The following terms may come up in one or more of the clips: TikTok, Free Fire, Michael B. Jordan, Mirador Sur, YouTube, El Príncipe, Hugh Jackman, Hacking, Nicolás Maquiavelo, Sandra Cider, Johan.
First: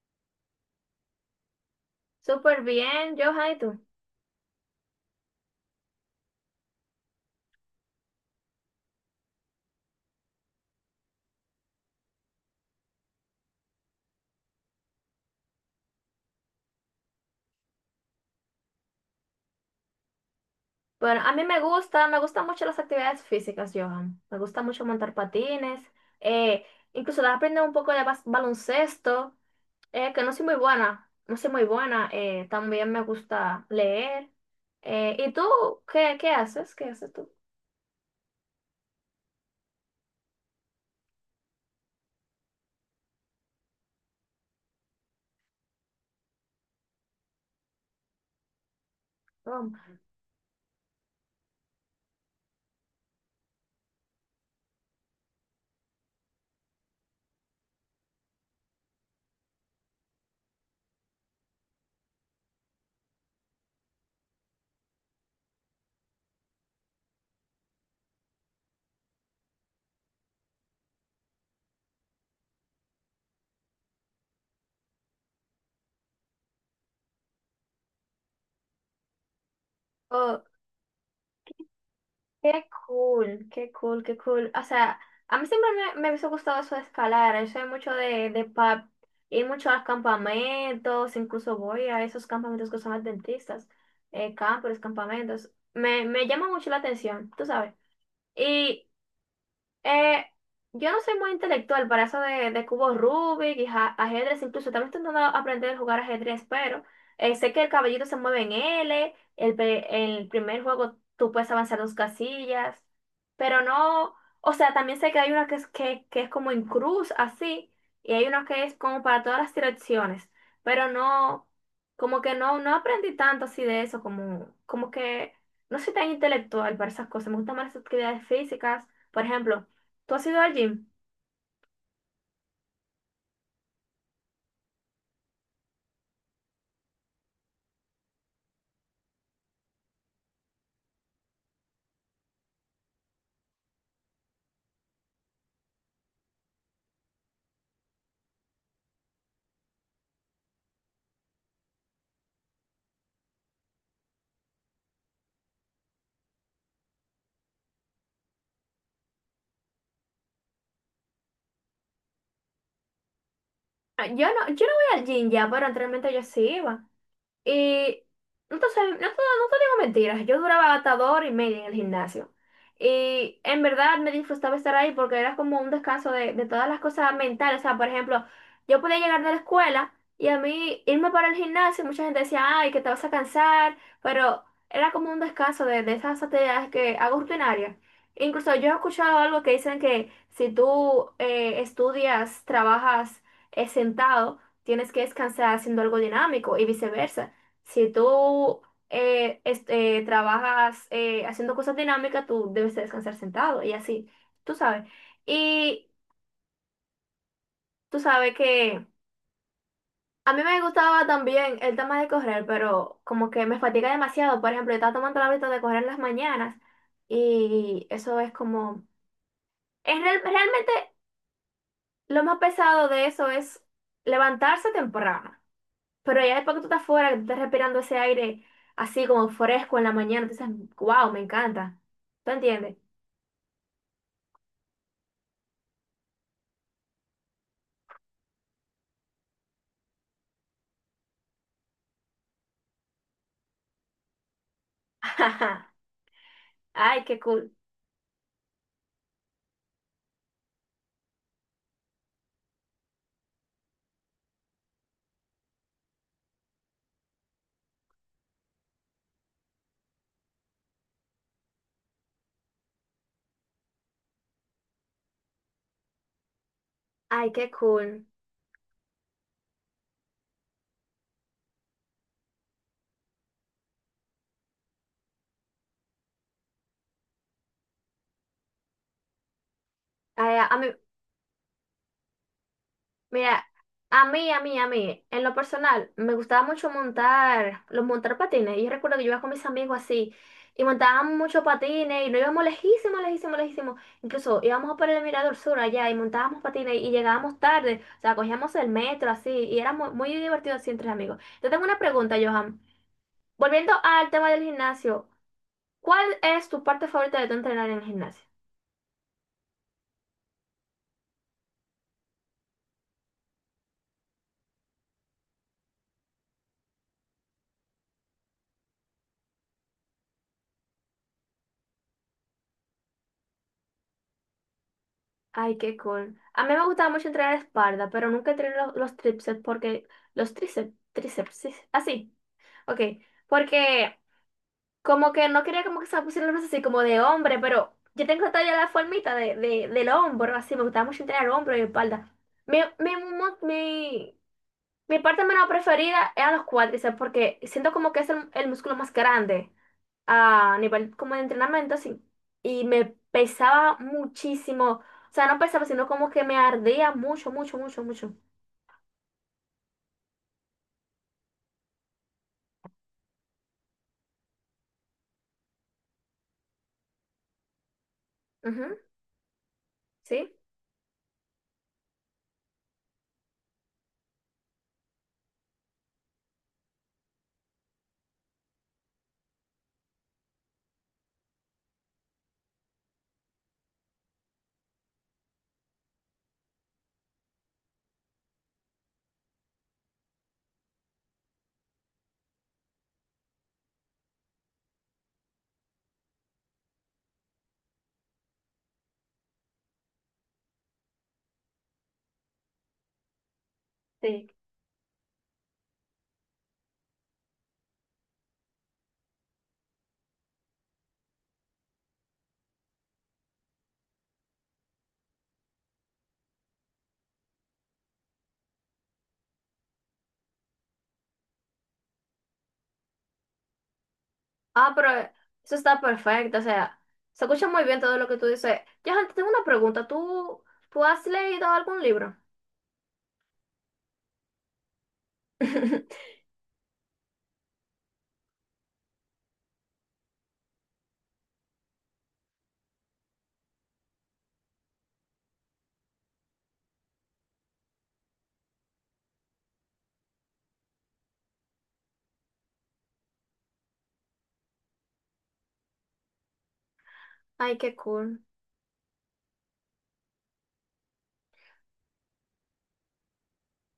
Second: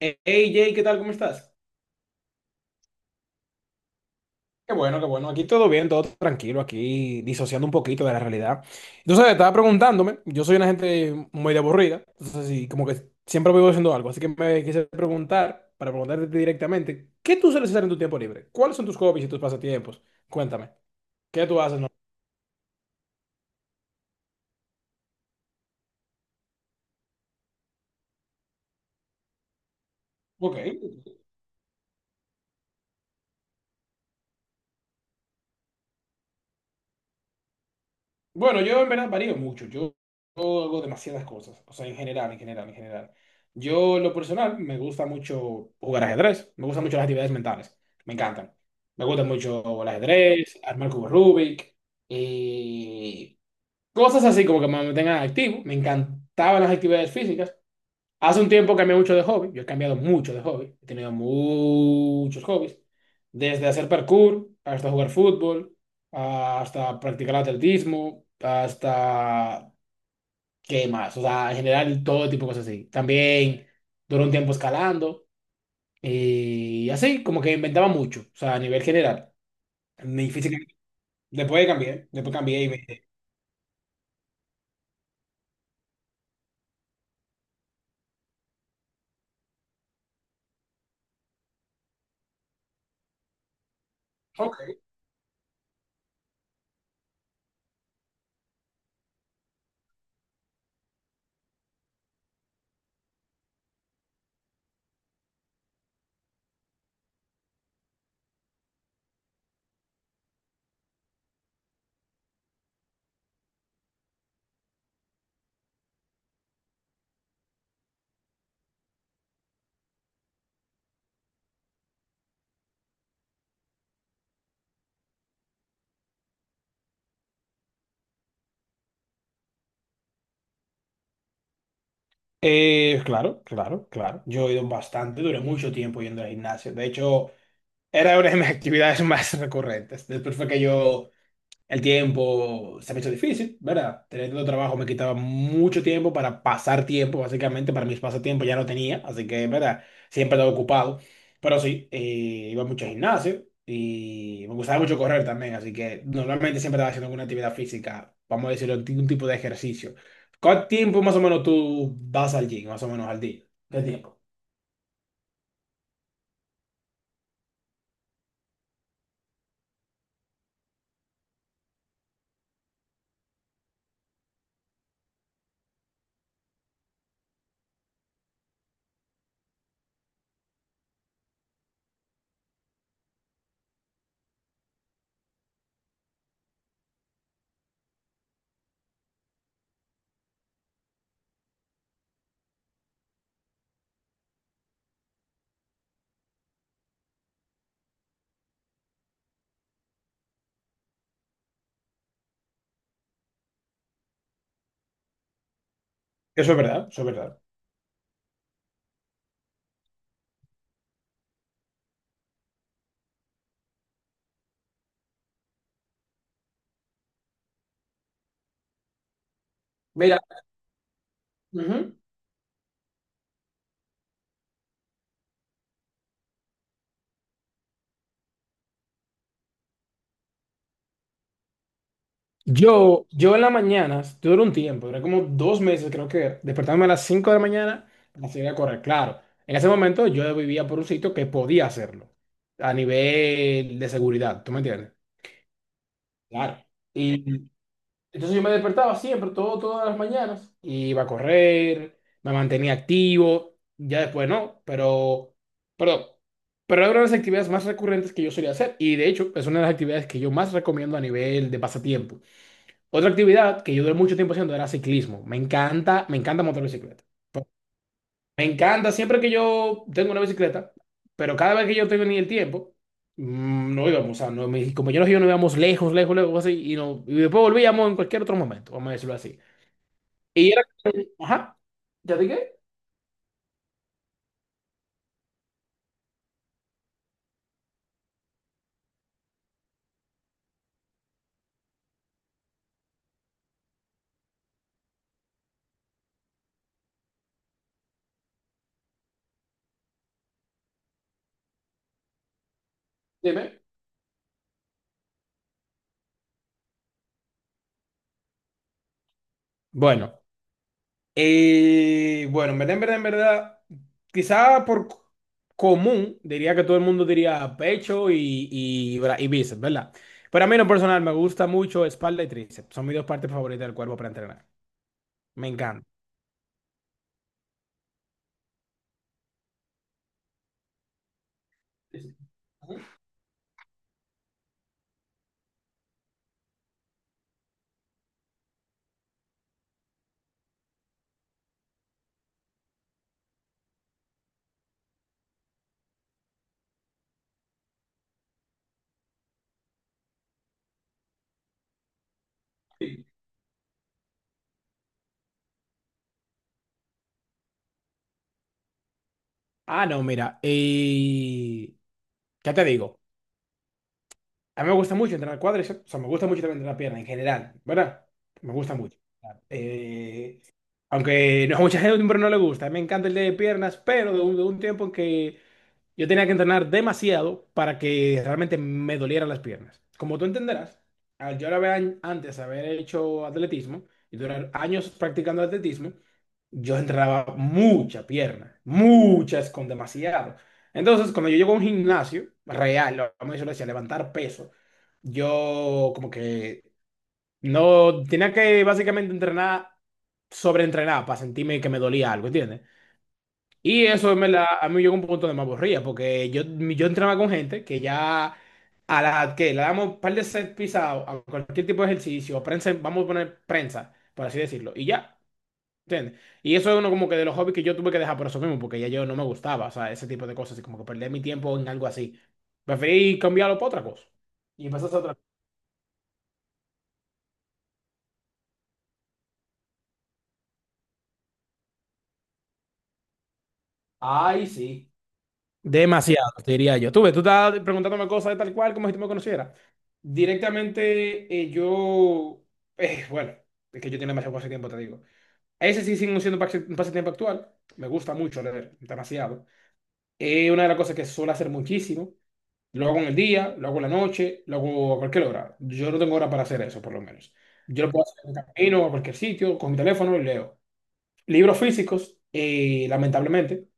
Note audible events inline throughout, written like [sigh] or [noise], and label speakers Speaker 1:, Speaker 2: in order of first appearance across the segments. Speaker 1: Hey Jay, ¿qué tal? ¿Cómo estás?
Speaker 2: Súper bien, Johan, ¿y tú?
Speaker 1: Qué bueno, qué bueno. Aquí todo bien, todo tranquilo, aquí disociando un poquito de la realidad. Entonces, estaba preguntándome, yo soy una gente muy aburrida, entonces sí, como que siempre vivo haciendo algo, así que me quise preguntar, para preguntarte directamente, ¿qué tú sueles hacer en tu tiempo libre? ¿Cuáles son tus hobbies y tus pasatiempos? Cuéntame,
Speaker 2: Bueno, a mí
Speaker 1: ¿qué
Speaker 2: me
Speaker 1: tú haces? ¿No?
Speaker 2: gusta, me gustan mucho las actividades físicas, Johan. Me gusta mucho montar patines, eh, incluso de aprender un poco de baloncesto, que no soy muy
Speaker 1: Ok.
Speaker 2: buena, no soy muy buena. También me gusta leer. ¿Y tú qué haces? ¿Qué haces tú?
Speaker 1: Bueno, yo en verdad varío mucho. Yo hago demasiadas cosas. O sea, en general, en general, en general. Yo, en lo personal, me gusta mucho jugar ajedrez. Me gustan mucho las actividades mentales. Me encantan. Me gusta mucho el ajedrez, armar cubos Rubik. Y cosas así como que me mantengan activo. Me encantaban las actividades físicas. Hace un tiempo cambié mucho de hobby. Yo he cambiado mucho de hobby. He tenido muchos hobbies. Desde hacer parkour, hasta jugar fútbol, hasta practicar atletismo, hasta... ¿Qué más? O sea, en general todo tipo de cosas así. También duró un tiempo escalando y así, como que inventaba mucho. O sea, a nivel general. Mi
Speaker 2: Um,
Speaker 1: física... después cambié
Speaker 2: Qué
Speaker 1: y me...
Speaker 2: cool, qué cool, qué cool. O sea, a mí siempre me hubiese gustado eso de escalar. Yo soy mucho de, pub, ir mucho a los campamentos, incluso voy a esos campamentos que son adventistas,
Speaker 1: Ok.
Speaker 2: campers, campamentos. Me llama mucho la atención, tú sabes. Y eh, yo no soy muy intelectual para eso de, cubos Rubik y ajedrez, incluso también estoy intentando aprender a jugar ajedrez, pero sé que el caballito se mueve en L, el primer juego tú puedes avanzar dos casillas, pero no, o sea, también sé que hay una que que es como en cruz, así, y hay una que es como para todas las direcciones, pero no, como que no aprendí tanto así de eso, como que no soy tan intelectual para esas cosas, me gustan más las actividades físicas, por ejemplo. ¿Tú has ido al gym?
Speaker 1: Claro, claro, claro. Yo he ido bastante, duré mucho tiempo yendo al gimnasio. De hecho... Era una de mis [laughs] actividades más recurrentes. Después fue que yo, el tiempo se me hizo difícil, ¿verdad? Tener tanto trabajo me quitaba mucho tiempo para pasar tiempo, básicamente, para mis pasatiempos ya no tenía, así que, ¿verdad? Siempre estaba ocupado. Pero sí, iba mucho al gimnasio y me gustaba mucho correr también, así que normalmente siempre estaba haciendo alguna actividad física, vamos a decirlo, algún tipo de ejercicio. ¿Cuánto tiempo más o menos tú vas al gym, más o menos al día? ¿Qué
Speaker 2: Ah,
Speaker 1: tiempo?
Speaker 2: yo no, yo no voy al gym ya, pero anteriormente yo sí iba. Y no te, sé- no te, no te digo mentiras, yo duraba hasta 2 horas y media en el gimnasio. Y en verdad me disfrutaba estar ahí porque era como un descanso de, todas las cosas mentales. O sea, por ejemplo, yo podía llegar de la escuela y a mí irme para el gimnasio, mucha gente decía, ay, que te vas a cansar, pero era como un descanso de, esas actividades que hago rutinarias. Incluso yo he escuchado algo que dicen que si tú estudias, trabajas sentado, tienes que descansar haciendo algo dinámico y viceversa. Si tú este, trabajas haciendo cosas dinámicas, tú debes de descansar sentado y así, tú sabes. Y
Speaker 1: Eso es verdad, eso es verdad.
Speaker 2: tú sabes que a mí me gustaba también el tema de correr, pero como que me fatiga demasiado. Por ejemplo, yo estaba tomando el hábito de correr en las mañanas y eso es como... Es
Speaker 1: Mira.
Speaker 2: realmente
Speaker 1: Ujú.
Speaker 2: lo más pesado de eso es levantarse temprano. Pero ya después que tú estás fuera, que tú estás respirando ese aire así como fresco en la mañana, tú dices, wow, me encanta. ¿Tú entiendes?
Speaker 1: Yo en las mañanas, duró un tiempo, duré como dos meses, creo que despertándome a las 5 de la mañana para salir a correr. Claro, en ese momento yo vivía por un sitio que podía hacerlo a nivel de seguridad, ¿tú me entiendes?
Speaker 2: [laughs]
Speaker 1: Claro.
Speaker 2: Ay,
Speaker 1: Y
Speaker 2: qué cool.
Speaker 1: entonces yo me despertaba siempre, todo, todas las mañanas, iba a correr, me mantenía activo, ya después no, pero, perdón, pero era una de las actividades más recurrentes que yo solía hacer y de hecho es una de las actividades que yo más recomiendo a nivel de pasatiempo. Otra actividad que yo duré mucho tiempo haciendo era ciclismo. Me encanta montar bicicleta.
Speaker 2: Ay, qué cool.
Speaker 1: Me encanta siempre que yo tengo una bicicleta, pero cada vez que yo tengo ni el tiempo, no íbamos, o sea, no, mis compañeros y yo no íbamos lejos, lejos, lejos, así, y, no, y después volvíamos en cualquier otro momento, vamos a decirlo así.
Speaker 2: Ay, a
Speaker 1: Y
Speaker 2: a
Speaker 1: era,
Speaker 2: mí,
Speaker 1: ajá, ¿ya dije?
Speaker 2: mira, a mí, en lo personal, me gustaba mucho montar patines. Y yo recuerdo que yo iba con mis amigos así, y montábamos mucho patines, y nos íbamos lejísimos, lejísimos, lejísimos. Incluso íbamos por el Mirador Sur allá, y montábamos patines, y llegábamos tarde, o sea, cogíamos el metro así, y era muy, muy divertido así entre amigos. Yo tengo una pregunta, Johan.
Speaker 1: Dime.
Speaker 2: Volviendo al tema del gimnasio, ¿cuál es tu parte favorita de tu entrenar en el gimnasio?
Speaker 1: Bueno, bueno, en verdad, en verdad, en verdad, quizá por c- común, diría que todo el mundo diría pecho y bíceps, ¿verdad? Pero a mí en lo personal me gusta mucho espalda y tríceps. Son mis dos partes favoritas del cuerpo para entrenar. Me
Speaker 2: Ay, qué
Speaker 1: encanta.
Speaker 2: cool. A mí me gustaba mucho entrenar espalda, pero nunca entrené los tríceps porque... Los tríceps, tríceps, sí, sí, así, ok. Porque como que no quería como que se me pusieran los brazos así como de hombre, pero yo tengo todavía la formita de, del hombro, así. Me gustaba mucho entrenar el hombro y espalda. Mi, mi, mu- mi, mi parte menos preferida eran los cuádriceps porque siento como que es el músculo más grande a nivel como de entrenamiento así y me pesaba muchísimo, o sea, no pesaba, sino como que me ardía mucho, mucho, mucho, mucho.
Speaker 1: Ah, no, mira, ¿qué te digo? A mí me gusta mucho entrenar cuádriceps, o sea, me gusta mucho también entrenar pierna en general, ¿verdad? Me
Speaker 2: Ujú.
Speaker 1: gusta mucho. Claro.
Speaker 2: ¿Sí?
Speaker 1: Aunque no, [laughs] a mucha gente no le gusta, me encanta el de piernas, pero de un tiempo en que yo tenía que entrenar demasiado para que realmente me dolieran las piernas. Como tú entenderás, al yo ahora antes haber hecho atletismo y durar años practicando atletismo, yo entrenaba mucha pierna, muchas con demasiado. Entonces, cuando yo llego a un gimnasio real, vamos a decirlo así, a levantar peso, yo como que no tenía que básicamente entrenar, sobreentrenar para sentirme que me dolía algo, ¿entiendes? Y eso me
Speaker 2: Sí.
Speaker 1: la, a mí me llegó un punto de me aburría, porque yo entraba con gente que ya a la que le damos un par de set pisados a cualquier tipo de ejercicio, prensa, vamos a poner prensa, por así decirlo, y ya, ¿entiendes? Y eso es uno como que de los hobbies que yo tuve que dejar por eso mismo, porque ya yo no me gustaba, o sea, ese tipo de cosas, y como que perder mi tiempo en algo así. Preferí cambiarlo por otra cosa. Y
Speaker 2: Ah,
Speaker 1: empezó a
Speaker 2: pero
Speaker 1: hacer otra.
Speaker 2: eso está perfecto, o sea, se escucha muy bien todo lo que tú dices. Yo tengo una pregunta, ¿tú has leído algún libro?
Speaker 1: Ay, sí.
Speaker 2: [laughs]
Speaker 1: Demasiado, te diría yo. Tú ves, tú estás preguntándome cosas de tal cual como si tú me conocieras. Directamente, yo. Bueno, es que yo tengo demasiado tiempo, te digo. Ese sí sigue siendo un pasatiempo actual. Me gusta mucho leer, demasiado. Es una de las cosas que suelo hacer muchísimo. Lo hago en el día, lo hago en la noche, lo hago a cualquier hora. Yo no tengo hora para hacer eso, por lo menos.
Speaker 2: Ay, qué
Speaker 1: Yo lo puedo
Speaker 2: cool.
Speaker 1: hacer en el camino, a cualquier sitio, con mi teléfono y leo. Libros físicos, lamentablemente.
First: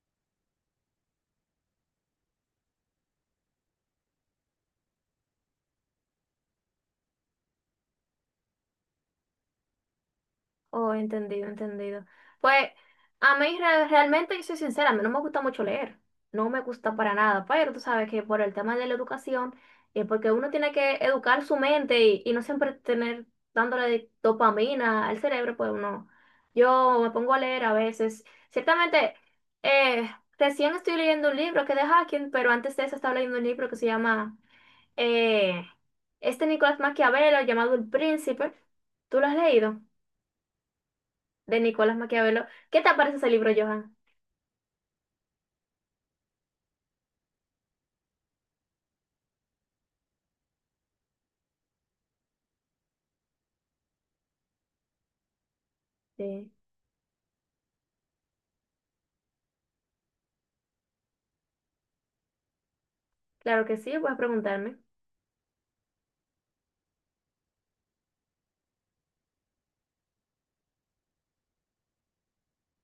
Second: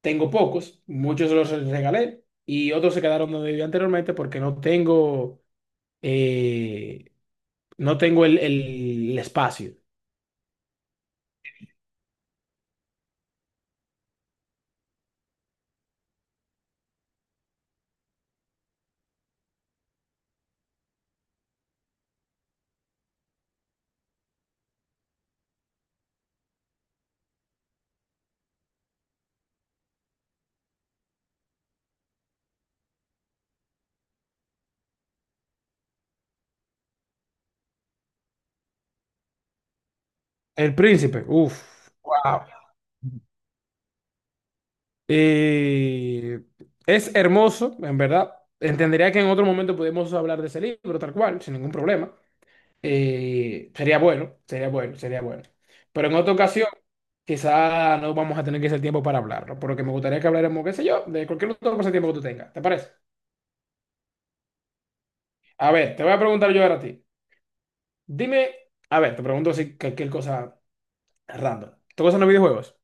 Speaker 1: Tengo pocos, muchos los regalé y otros se quedaron donde vivía anteriormente porque no tengo, eh, no tengo el espacio.
Speaker 2: Oh, entendido, entendido. Pues a mí realmente, yo soy sincera, a mí no me gusta mucho leer, no me gusta para nada, pero tú sabes que por el tema de la educación, porque uno tiene que educar su mente y no siempre tener dándole dopamina al cerebro, pues uno, yo me pongo a leer a veces. Ciertamente, eh, recién estoy leyendo un libro que es de Hacking, pero antes de eso estaba leyendo un libro que se llama, eh, este, Nicolás Maquiavelo, llamado El Príncipe. ¿Tú lo has leído?
Speaker 1: El príncipe,
Speaker 2: De
Speaker 1: uff.
Speaker 2: Nicolás
Speaker 1: Wow.
Speaker 2: Maquiavelo. ¿Qué te parece ese libro, Johan?
Speaker 1: Eh, es hermoso, en verdad. Entendería que en otro momento podemos hablar de ese libro, tal cual, sin ningún problema. Sería bueno, sería bueno, sería bueno. Pero en otra
Speaker 2: Sí,
Speaker 1: ocasión, quizá no vamos a tener que hacer tiempo para hablarlo, por lo que me gustaría que habláramos, qué sé yo, de cualquier otro tiempo que tú tengas. ¿Te parece?
Speaker 2: claro que sí, puedes preguntarme.
Speaker 1: A ver, te voy a preguntar yo ahora a ti. Dime, a ver, te pregunto si cualquier cosa random. ¿Te gustan los videojuegos?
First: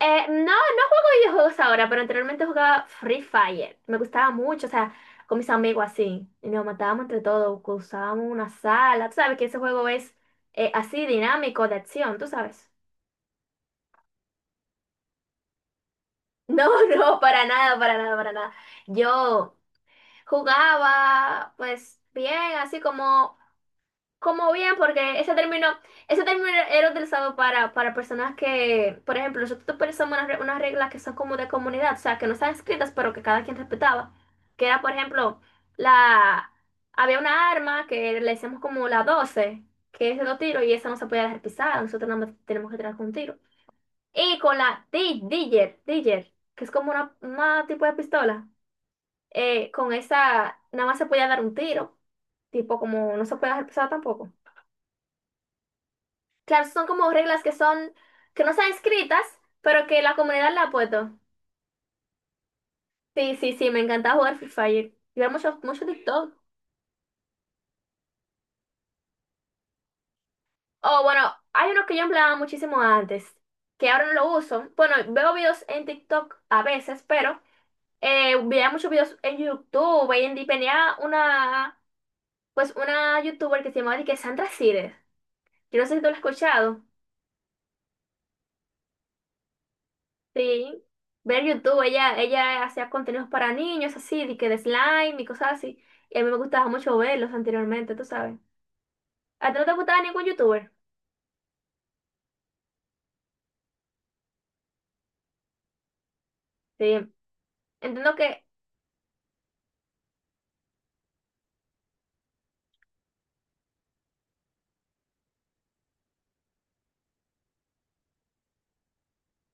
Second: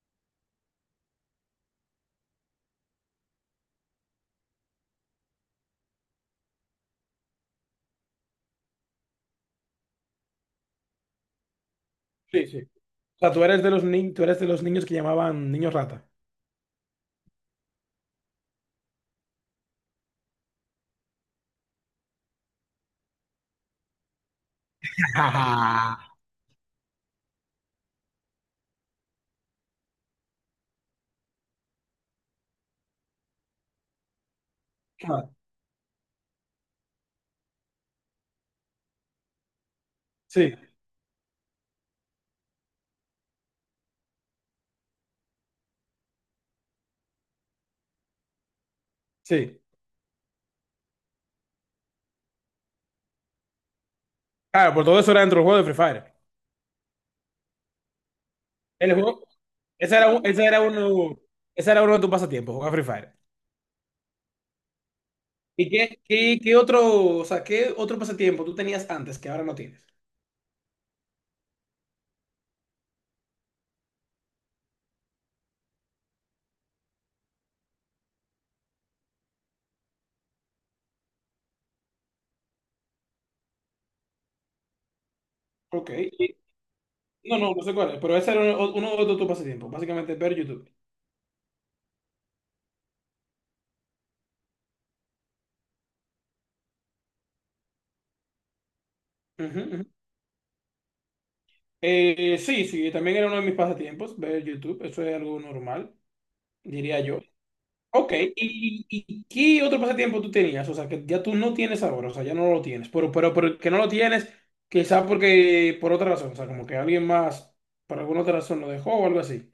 Speaker 2: No, no juego videojuegos ahora, pero anteriormente jugaba Free Fire. Me gustaba mucho, o sea, con mis amigos así. Y nos matábamos entre todos, usábamos una sala. Tú sabes que ese juego es así dinámico, de acción, tú
Speaker 1: Sí, sí.
Speaker 2: sabes.
Speaker 1: O sea, tú eres de los ni- tú eres de los niños que llamaban niños rata.
Speaker 2: No, [laughs] no, para nada, para nada, para nada. Yo jugaba, pues, bien, así como bien,
Speaker 1: [laughs]
Speaker 2: porque
Speaker 1: Ah,
Speaker 2: ese término era utilizado para, personas que, por ejemplo, nosotros utilizamos unas reglas que son como de comunidad, o sea, que no están escritas, pero que cada quien respetaba. Que era, por ejemplo, la había una arma que le decíamos como la doce, que es de dos
Speaker 1: sí,
Speaker 2: tiros, y esa no se podía dejar pisada, nosotros nada más tenemos que tirar con un tiro. Y con la Digger, Digger, que es como una, tipo de pistola,
Speaker 1: sí.
Speaker 2: con esa nada más se podía dar un tiro, tipo como no se puede dejar pisada tampoco.
Speaker 1: Claro, por todo eso era dentro del juego de Free Fire.
Speaker 2: Claro, son como reglas que son, que no están
Speaker 1: El
Speaker 2: escritas,
Speaker 1: juego,
Speaker 2: pero
Speaker 1: ese
Speaker 2: que
Speaker 1: era,
Speaker 2: la
Speaker 1: un- ese
Speaker 2: comunidad
Speaker 1: era
Speaker 2: la ha puesto.
Speaker 1: uno, ese era uno de tus pasatiempos, jugar Free Fire.
Speaker 2: Sí, sí, sí, me encantaba jugar Free Fire. Y ver mucho,
Speaker 1: ¿Y
Speaker 2: mucho
Speaker 1: qué,
Speaker 2: TikTok.
Speaker 1: qué, qué otro, o sea, qué otro pasatiempo tú tenías antes que ahora no tienes?
Speaker 2: Oh, bueno, hay uno que yo empleaba muchísimo antes, que ahora no lo uso. Bueno, veo videos en TikTok a veces, pero veía muchos videos en YouTube. Y tenía una YouTuber que se llamaba de que Sandra Cider. Yo no
Speaker 1: Ok.
Speaker 2: sé si tú lo has
Speaker 1: Y
Speaker 2: escuchado.
Speaker 1: no, no, no sé cuál es, pero ese era uno, uno de tus pasatiempos, básicamente ver YouTube.
Speaker 2: Sí, ver YouTube, ella hacía contenidos para niños así, de que de slime y cosas así. Y a mí me gustaba mucho verlos anteriormente, tú sabes. ¿A ti
Speaker 1: Ujú,
Speaker 2: no te
Speaker 1: ujú.
Speaker 2: gustaba ningún youtuber?
Speaker 1: Sí, sí, también era uno de mis pasatiempos ver YouTube, eso es algo normal, diría
Speaker 2: Sí.
Speaker 1: yo. Ok,
Speaker 2: Entiendo que,
Speaker 1: y qué otro pasatiempo tú tenías? O sea, que ya tú no tienes ahora, o sea, ya no lo tienes, pero que no lo tienes, quizá porque por otra razón, o sea, como que alguien más, por alguna otra razón lo dejó o algo así.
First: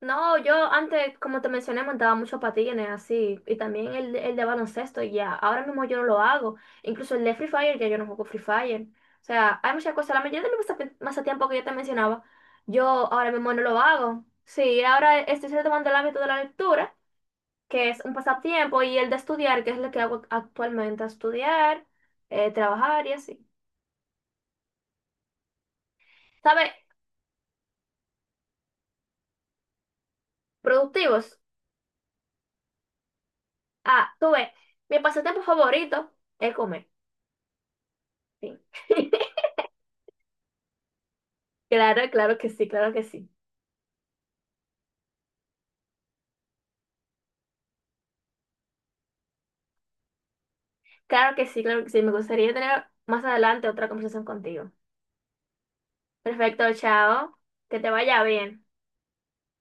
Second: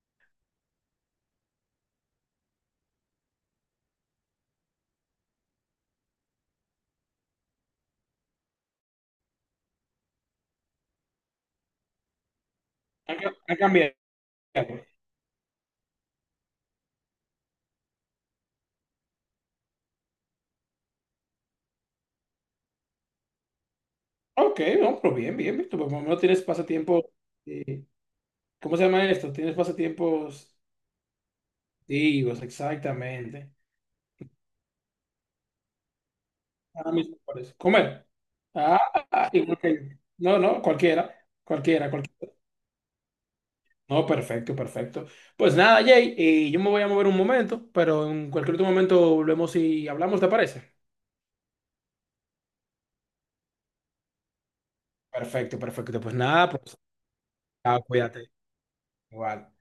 Speaker 2: no, yo antes, como te mencioné, montaba muchos patines así. Y también el de baloncesto, y ya. Ahora mismo yo no lo hago. Incluso el de Free Fire, ya yo no juego Free Fire. O sea, hay muchas cosas. La mayoría de mis pasatiempos que yo te mencionaba, yo ahora mismo
Speaker 1: Ha
Speaker 2: no lo
Speaker 1: cambiado.
Speaker 2: hago. Sí, ahora estoy retomando el hábito de la lectura, que es un pasatiempo, y el de estudiar, que es lo que hago actualmente, estudiar, trabajar y así.
Speaker 1: Ok, no, pero bien, bien, bien, tú por lo menos tienes
Speaker 2: ¿Sabes?
Speaker 1: pasatiempos, eh, ¿cómo se llama esto? Tienes pasatiempos
Speaker 2: Productivos.
Speaker 1: activos, exactamente.
Speaker 2: Ah, tú ves, mi pasatiempo favorito es comer.
Speaker 1: Ahora mismo por eso. Comer.
Speaker 2: Sí. [laughs]
Speaker 1: No, no, cualquiera. Cualquiera,
Speaker 2: Claro,
Speaker 1: cualquiera.
Speaker 2: claro que sí, claro que sí.
Speaker 1: No, perfecto, perfecto. Pues nada, Jay, yo me voy a mover un momento, pero en cualquier otro momento volvemos y hablamos, ¿te parece?
Speaker 2: Claro que sí, claro que sí. Me gustaría tener más adelante otra conversación contigo.
Speaker 1: Perfecto, perfecto. Pues nada,
Speaker 2: Perfecto,
Speaker 1: pues,
Speaker 2: chao. Que
Speaker 1: ah,
Speaker 2: te vaya
Speaker 1: cuídate.
Speaker 2: bien.
Speaker 1: Igual.